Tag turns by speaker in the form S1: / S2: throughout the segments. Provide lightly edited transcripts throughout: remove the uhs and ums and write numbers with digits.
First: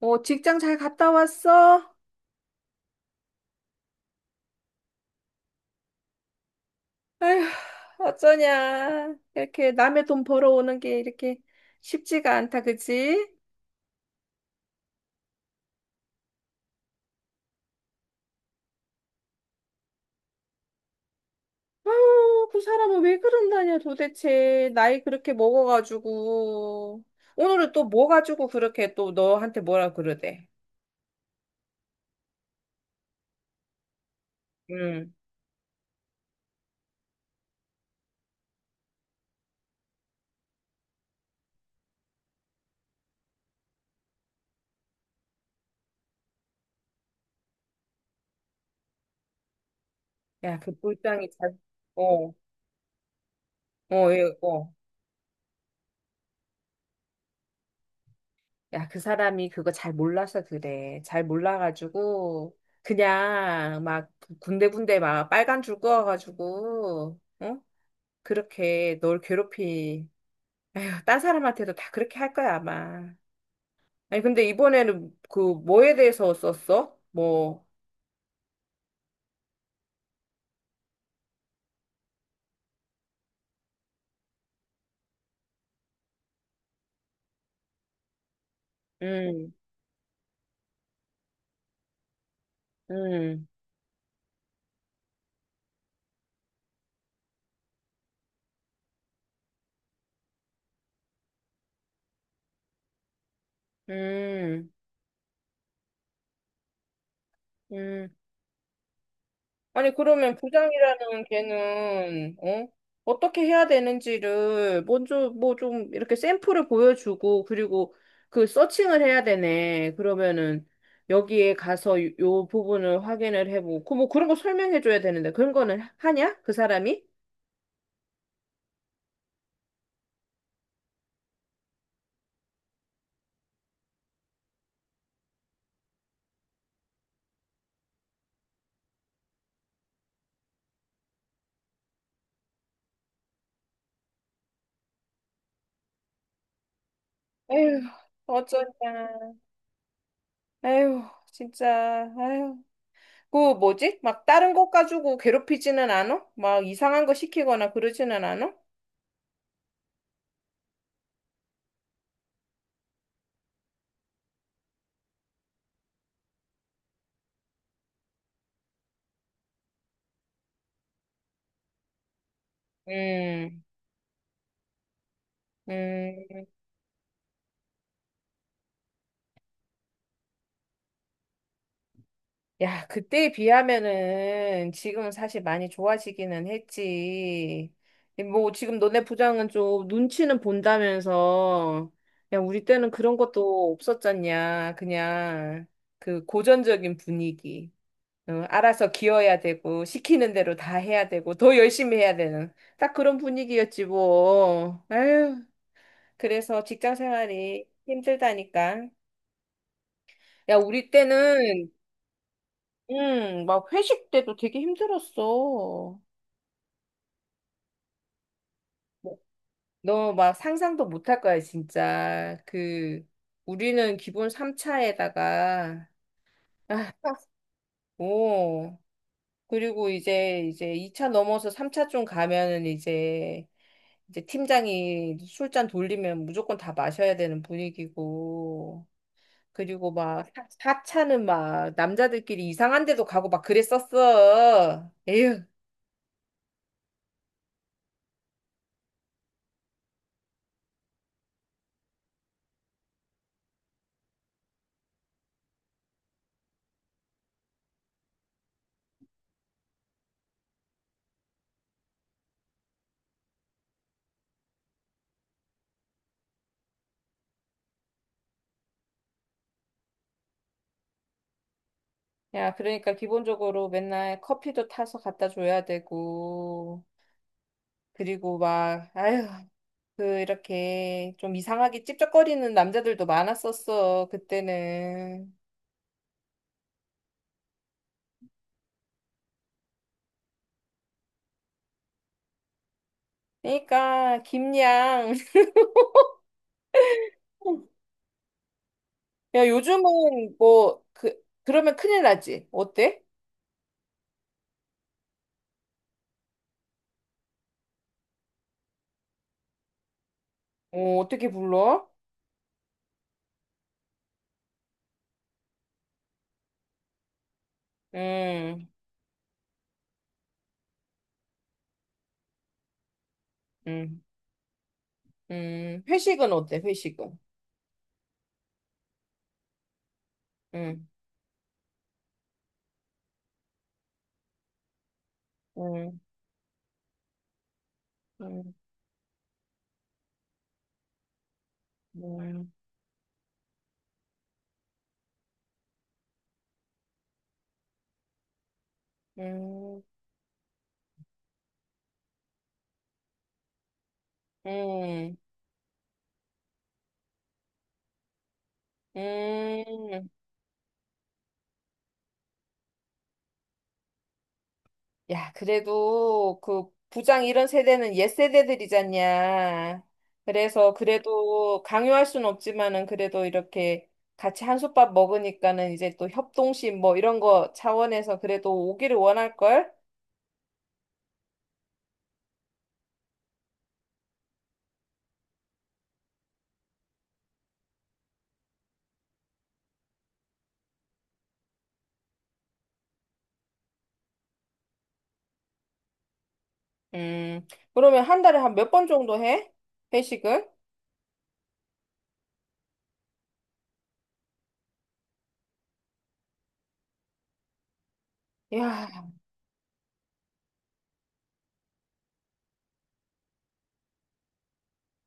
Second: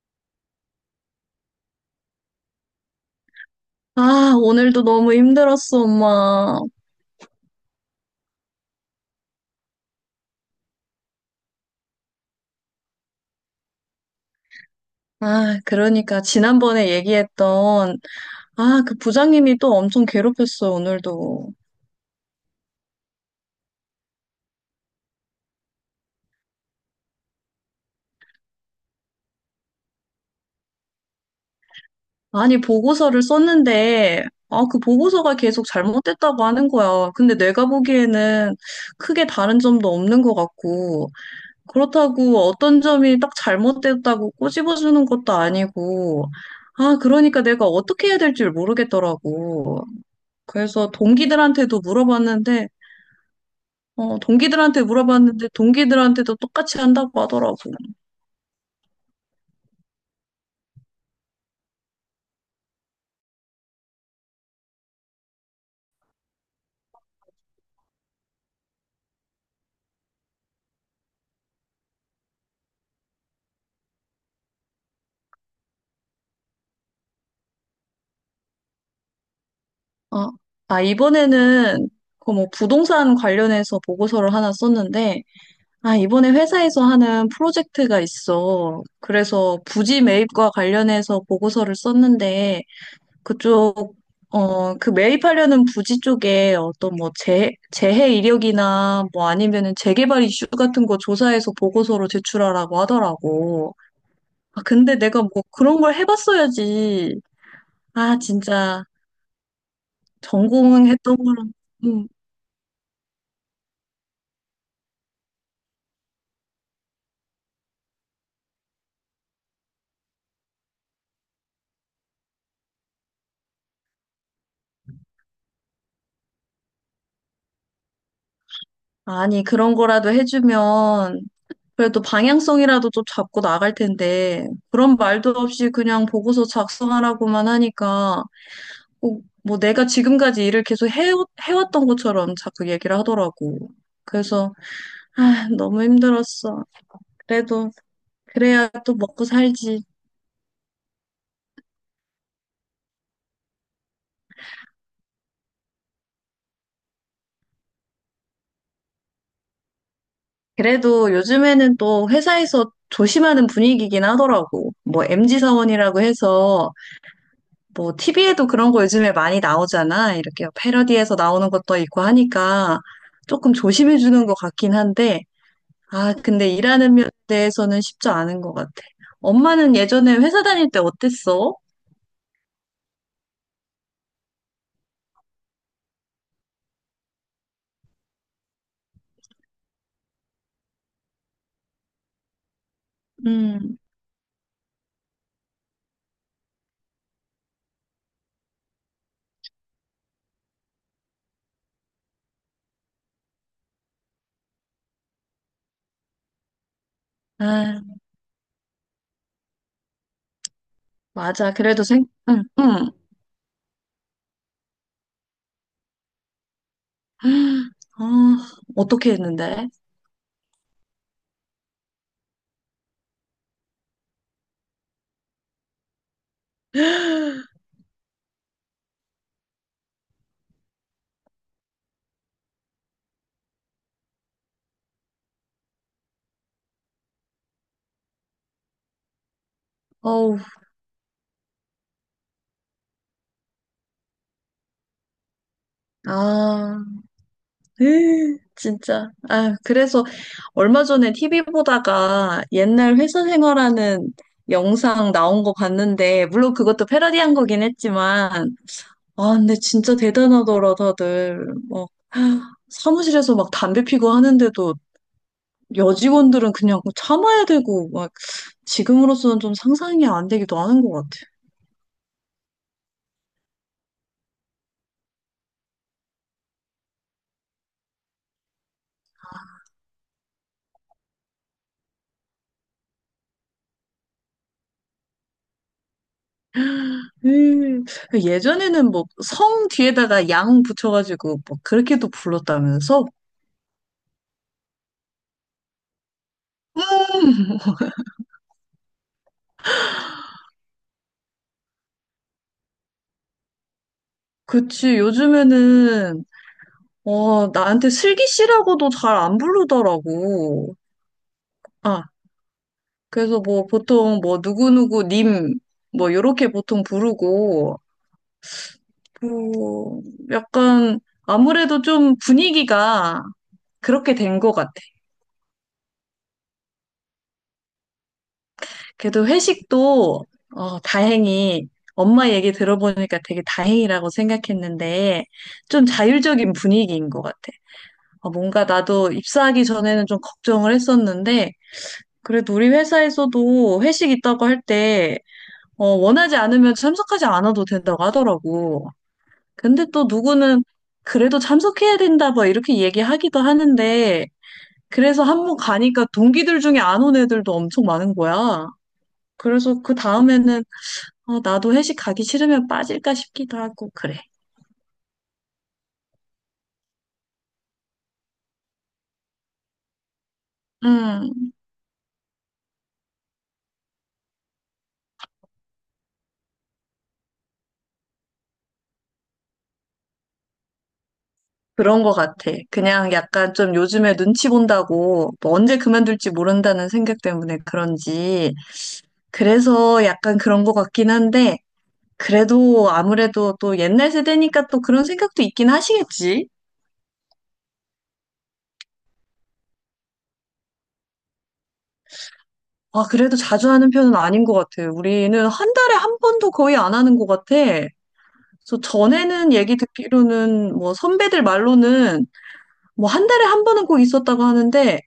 S1: 어, 직장 잘 갔다 왔어?
S2: 오늘도 너무 힘들었어, 엄마.
S1: 아휴, 어쩌냐. 이렇게 남의 돈 벌어오는 게 이렇게 쉽지가 않다, 그치?
S2: 그러니까 지난번에 얘기했던 그 부장님이 또 엄청 괴롭혔어, 오늘도.
S1: 아유, 그 사람은 왜 그런다냐, 도대체. 나이 그렇게 먹어가지고. 오늘은 또 뭐 가지고 그렇게 또 너한테 뭐라 그러대?
S2: 아니, 보고서를 썼는데 그
S1: 응.
S2: 보고서가 계속 잘못됐다고 하는 거야. 근데 내가 보기에는 크게 다른 점도 없는 것 같고 그렇다고 어떤 점이 딱 잘못됐다고 꼬집어주는 것도 아니고 그러니까 내가 어떻게 해야 될지 모르겠더라고.
S1: 야, 그
S2: 그래서
S1: 불쌍히 잘,
S2: 동기들한테도
S1: 어,
S2: 물어봤는데
S1: 어, 얘, 어.
S2: 동기들한테 물어봤는데 동기들한테도 똑같이 한다고 하더라고.
S1: 야, 그 사람이 그거 잘 몰라서 그래. 잘 몰라가지고, 그냥 막 군데군데 막 빨간 줄 그어가지고, 응? 그렇게 널 괴롭히. 에휴, 딴 사람한테도 다 그렇게 할 거야, 아마. 아니, 근데 이번에는 그 뭐에 대해서 썼어? 뭐,
S2: 아, 이번에는 그 뭐 부동산 관련해서 보고서를 하나 썼는데, 이번에 회사에서 하는 프로젝트가 있어.
S1: 음,
S2: 그래서 부지 매입과 관련해서 보고서를 썼는데,
S1: 음,
S2: 그쪽, 그 매입하려는 부지 쪽에 어떤 뭐 재해 이력이나 뭐 아니면은 재개발 이슈 같은 거 조사해서 보고서로 제출하라고 하더라고.
S1: 음,
S2: 근데 내가 뭐 그런 걸 해봤어야지.
S1: 음.
S2: 진짜
S1: 아니, 그러면
S2: 전공했던
S1: 부장이라는
S2: 거랑, 음,
S1: 걔는, 어? 어떻게 해야 되는지를 먼저 뭐 좀 이렇게 샘플을 보여주고, 그리고 그 서칭을 해야 되네. 그러면은 여기에 가서 요 부분을 확인을 해보고, 그뭐 그런 거 설명해줘야 되는데, 그런 거는 하냐? 그 사람이?
S2: 아니, 그런 거라도 해주면 그래도 방향성이라도 좀 잡고 나갈 텐데, 그런 말도 없이 그냥 보고서 작성하라고만 하니까, 뭐 내가 지금까지 일을 계속 해왔던 것처럼 자꾸 얘기를 하더라고. 그래서, 너무 힘들었어. 그래도,
S1: 에휴,
S2: 그래야 또 먹고
S1: 어쩌냐.
S2: 살지.
S1: 에휴, 진짜, 에휴. 그 뭐지? 막 다른 것 가지고 괴롭히지는 않아? 막 이상한 거 시키거나 그러지는 않아?
S2: 그래도 요즘에는 또 회사에서 조심하는 분위기긴 하더라고. 뭐, MZ 사원이라고 해서, 뭐 TV에도 그런 거 요즘에 많이 나오잖아. 이렇게 패러디에서 나오는 것도 있고 하니까 조금
S1: 음,
S2: 조심해 주는 것 같긴 한데,
S1: 음.
S2: 근데 일하는 면에 대해서는 쉽지 않은 것 같아. 엄마는 예전에 회사 다닐 때 어땠어?
S1: 야, 그때에 비하면은 지금은 사실 많이 좋아지기는 했지. 뭐 지금 너네 부장은 좀 눈치는 본다면서. 야, 우리 때는 그런 것도
S2: 음,
S1: 없었잖냐. 그냥 그 고전적인 분위기. 어, 알아서 기어야 되고 시키는 대로 다 해야 되고 더 열심히 해야 되는 딱 그런 분위기였지 뭐. 아유, 그래서 직장 생활이
S2: 아,
S1: 힘들다니까. 야, 우리
S2: 맞아.
S1: 때는
S2: 그래도 응, 응.
S1: 응, 막 회식 때도 되게 힘들었어.
S2: 아, 어떻게 했는데?
S1: 너 막 상상도 못 할 거야, 진짜. 그, 우리는 기본 3차에다가, 아, 오. 그리고 이제 2차 넘어서 3차 좀 가면은 이제, 팀장이 술잔 돌리면 무조건 다 마셔야 되는 분위기고. 그리고 막
S2: 어우,
S1: 4차는 막 남자들끼리 이상한 데도 가고 막 그랬었어. 에휴.
S2: 아. 에이, 진짜. 아, 그래서 얼마 전에 TV 보다가 옛날 회사 생활하는 영상 나온 거 봤는데, 물론 그것도 패러디한 거긴 했지만, 근데 진짜 대단하더라, 다들. 막, 사무실에서 막 담배 피고 하는데도 여직원들은 그냥 참아야 되고, 막, 지금으로서는 좀 상상이 안 되기도 하는 것 같아.
S1: 야, 그러니까 기본적으로 맨날 커피도 타서 갖다 줘야 되고, 그리고 막, 아휴, 그, 이렇게 좀 이상하게 찝쩍거리는 남자들도 많았었어, 그때는.
S2: 음, 예전에는 뭐, 성 뒤에다가 양 붙여가지고, 뭐, 그렇게도 불렀다면서?
S1: 그러니까, 김양.
S2: 음.
S1: 야, 요즘은 뭐, 그, 그러면 큰일 나지? 어때?
S2: 그치, 요즘에는, 어, 나한테 슬기 씨라고도 잘 안 부르더라고.
S1: 어, 어떻게 불러?
S2: 아, 그래서 뭐 보통 뭐 누구누구 님, 뭐 요렇게 보통 부르고,
S1: 음,
S2: 뭐, 약간 아무래도 좀 분위기가
S1: 음,
S2: 그렇게 된 것 같아.
S1: 회식은 어때, 회식은?
S2: 그래도 회식도, 어,
S1: 음,
S2: 다행히 엄마 얘기 들어보니까 되게 다행이라고 생각했는데, 좀
S1: 음,
S2: 자율적인 분위기인 것 같아. 어,
S1: 음,
S2: 뭔가 나도 입사하기 전에는 좀 걱정을 했었는데,
S1: 음,
S2: 그래도 우리 회사에서도 회식 있다고 할 때, 어, 원하지 않으면 참석하지 않아도 된다고 하더라고.
S1: 음,
S2: 근데 또 누구는 그래도 참석해야 된다, 뭐, 이렇게 얘기하기도 하는데,
S1: 음,
S2: 그래서 한 번 가니까 동기들 중에 안 온 애들도 엄청 많은 거야. 그래서 그
S1: 음.
S2: 다음에는, 어, 나도 회식 가기 싫으면 빠질까 싶기도 하고, 그래.
S1: 야, 그래도 그 부장 이런 세대는 옛 세대들이잖냐. 그래서
S2: 음,
S1: 그래도 강요할 순 없지만은 그래도 이렇게 같이 한솥밥 먹으니까는 이제 또 협동심 뭐 이런 거 차원에서 그래도 오기를 원할걸?
S2: 그런 거 같아. 그냥 약간 좀 요즘에 눈치 본다고, 뭐 언제 그만둘지 모른다는 생각 때문에 그런지, 그래서 약간 그런 것 같긴 한데, 그래도 아무래도 또 옛날 세대니까 또 그런 생각도 있긴 하시겠지?
S1: 음, 그러면 한 달에 한 몇 번 정도 해? 회식을?
S2: 아, 그래도 자주 하는 편은 아닌 것 같아요. 우리는 한 달에 한 번도 거의 안 하는 것 같아. 그래서
S1: 야,
S2: 전에는 얘기 듣기로는 뭐 선배들 말로는 뭐 한 달에 한 번은 꼭 있었다고 하는데,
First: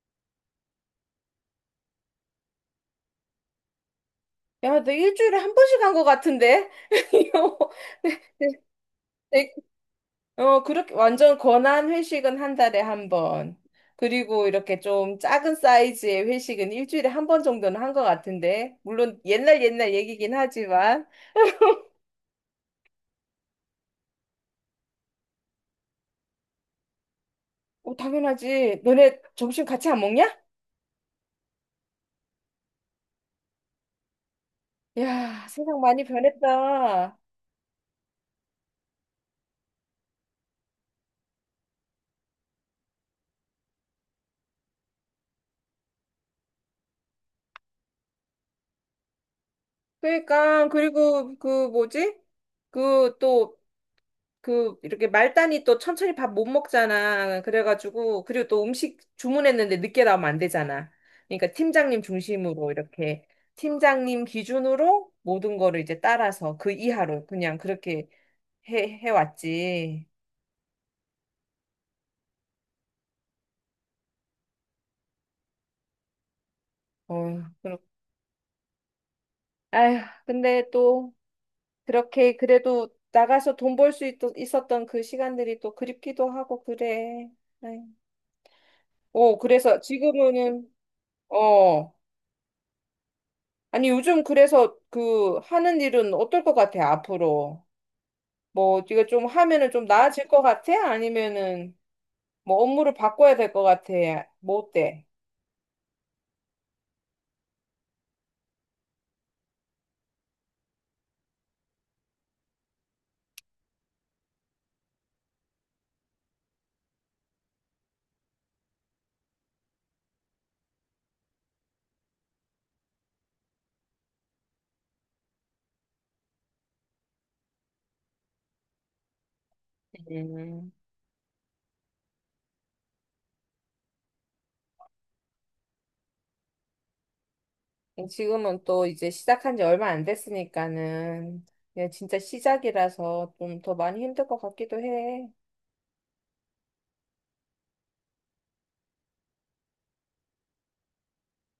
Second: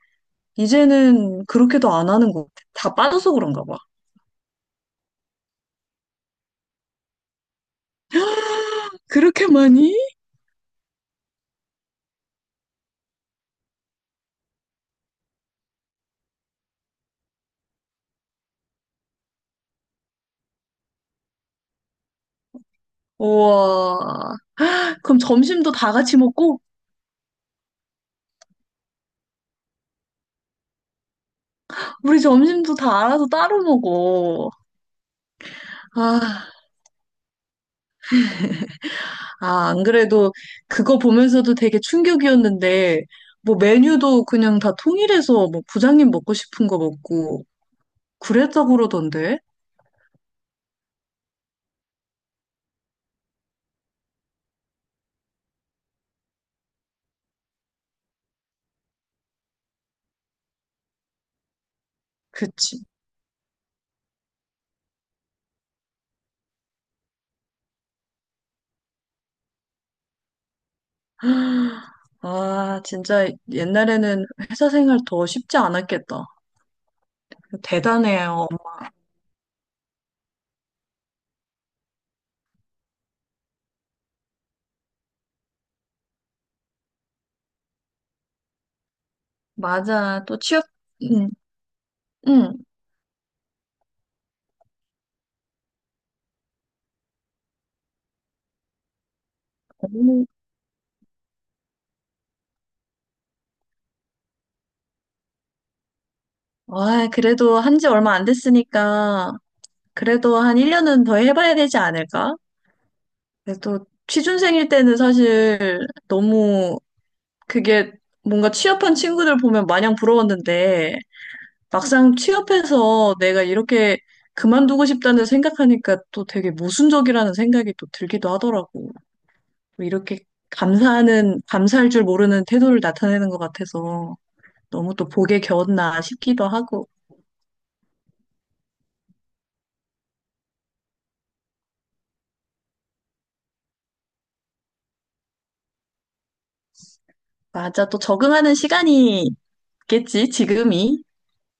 S2: 이제는 그렇게도 안 하는 것 같아. 다 빠져서 그런가 봐.
S1: 야, 너 일주일에 한 번씩 한 것 같은데? 이거 뭐
S2: 그렇게 많이?
S1: 어, 그렇게 완전 권한 회식은 한 달에 한 번. 그리고 이렇게 좀 작은 사이즈의 회식은 일주일에 한 번 정도는 한 것 같은데. 물론 옛날 옛날 얘기긴 하지만.
S2: 우와. 그럼 점심도 다 같이 먹고,
S1: 어, 당연하지. 너네 점심 같이 안 먹냐?
S2: 우리 점심도 다 알아서 따로 먹어.
S1: 야, 세상 많이
S2: 아.
S1: 변했다.
S2: 안 그래도 그거 보면서도 되게 충격이었는데, 뭐 메뉴도 그냥 다 통일해서 뭐 부장님 먹고 싶은 거 먹고 그랬다고 그러던데?
S1: 그러니까, 그리고 그 뭐지? 그또 그 이렇게 말단이 또 천천히 밥 못 먹잖아. 그래가지고 그리고 또 음식 주문했는데 늦게 나오면 안 되잖아. 그러니까 팀장님 중심으로
S2: 그치.
S1: 이렇게 팀장님 기준으로 모든 거를 이제 따라서 그 이하로 그냥 그렇게 해 해왔지.
S2: 진짜 옛날에는 회사 생활 더 쉽지 않았겠다.
S1: 어, 그럼
S2: 대단해요.
S1: 아휴, 근데 또 그렇게 그래도 나가서 돈 벌 수 있었던 그 시간들이 또 그립기도 하고 그래. 아휴. 오, 그래서
S2: 맞아. 또
S1: 지금은
S2: 응,
S1: 어.
S2: 응.
S1: 아니, 요즘 그래서 그 하는 일은 어떨 것 같아, 앞으로? 뭐, 네가 좀 하면은 좀
S2: 어머니.
S1: 나아질 것 같아? 아니면은 뭐 업무를 바꿔야 될 것 같아? 뭐 어때?
S2: 그래도 한지 얼마 안 됐으니까, 그래도 한 1년은 더 해봐야 되지 않을까? 그래도 취준생일 때는 사실 너무 그게 뭔가 취업한 친구들 보면 마냥 부러웠는데 막상 취업해서 내가 이렇게 그만두고 싶다는 생각하니까 또 되게 모순적이라는 생각이 또 들기도 하더라고. 뭐 이렇게
S1: 음,
S2: 감사할 줄 모르는 태도를 나타내는 것 같아서 너무 또 복에 겨웠나 싶기도 하고.
S1: 지금은 또 이제 시작한 지 얼마 안 됐으니까는 그냥 진짜 시작이라서 좀 더 많이 힘들 것 같기도 해.
S2: 맞아. 또 적응하는 시간이 있겠지, 지금이.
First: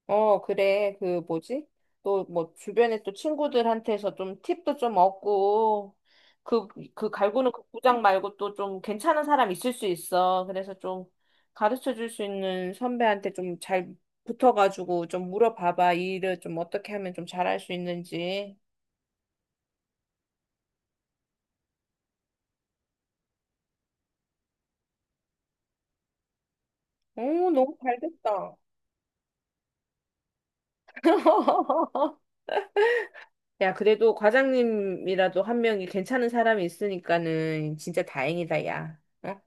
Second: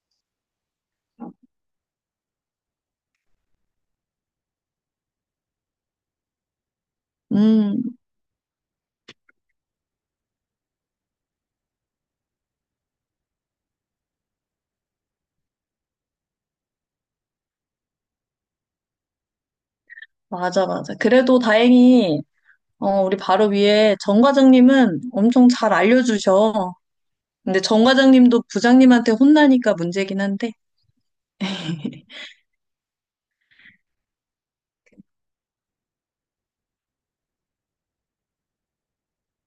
S1: 어, 그래. 그 뭐지? 또 뭐 주변에 또 친구들한테서 좀 팁도 좀 얻고 그, 그 갈구는 그
S2: 음,
S1: 부장 말고 또 좀 괜찮은 사람 있을 수 있어. 그래서 좀 가르쳐 줄 수 있는 선배한테 좀 잘 붙어가지고 좀 물어봐봐. 이 일을 좀 어떻게 하면 좀 잘할 수 있는지.
S2: 맞아, 맞아. 그래도 다행히, 어, 우리 바로 위에 정 과장님은 엄청 잘 알려주셔.
S1: 오,
S2: 근데
S1: 너무
S2: 정
S1: 잘
S2: 과장님도
S1: 됐다.
S2: 부장님한테 혼나니까 문제긴 한데.
S1: 야, 그래도 과장님이라도 한 명이 괜찮은 사람이 있으니까는 진짜 다행이다, 야. 어?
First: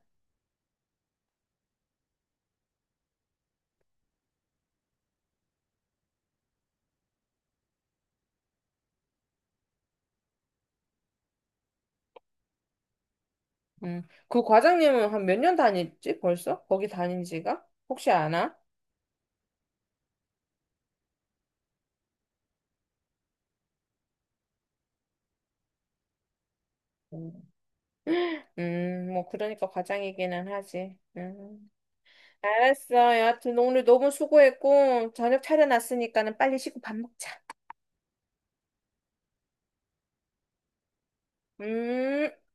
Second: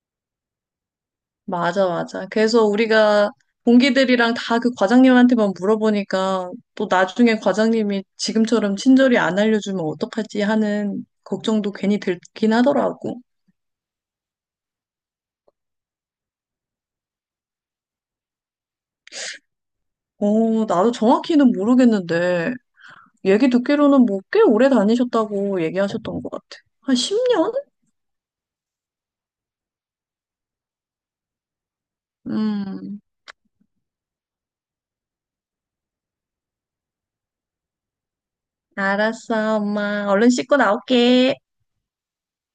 S2: 맞아, 맞아. 그래서 우리가 동기들이랑 다 그 과장님한테만 물어보니까 또 나중에 과장님이 지금처럼 친절히 안 알려주면 어떡하지 하는 걱정도 괜히 들긴 하더라고.
S1: 음. 그 과장님은 한 몇 년 다녔지, 벌써? 거기 다닌 지가? 혹시 아나?
S2: 어, 나도 정확히는 모르겠는데 얘기 듣기로는 뭐 꽤 오래 다니셨다고 얘기하셨던 것 같아. 한
S1: 음.
S2: 10년?
S1: 뭐, 그러니까 과장이기는 하지. 음.
S2: 음,
S1: 알았어. 여하튼 오늘 너무 수고했고, 저녁 차려놨으니까는 빨리 씻고 밥 먹자.
S2: 알았어, 엄마. 얼른 씻고 나올게.
S1: 음.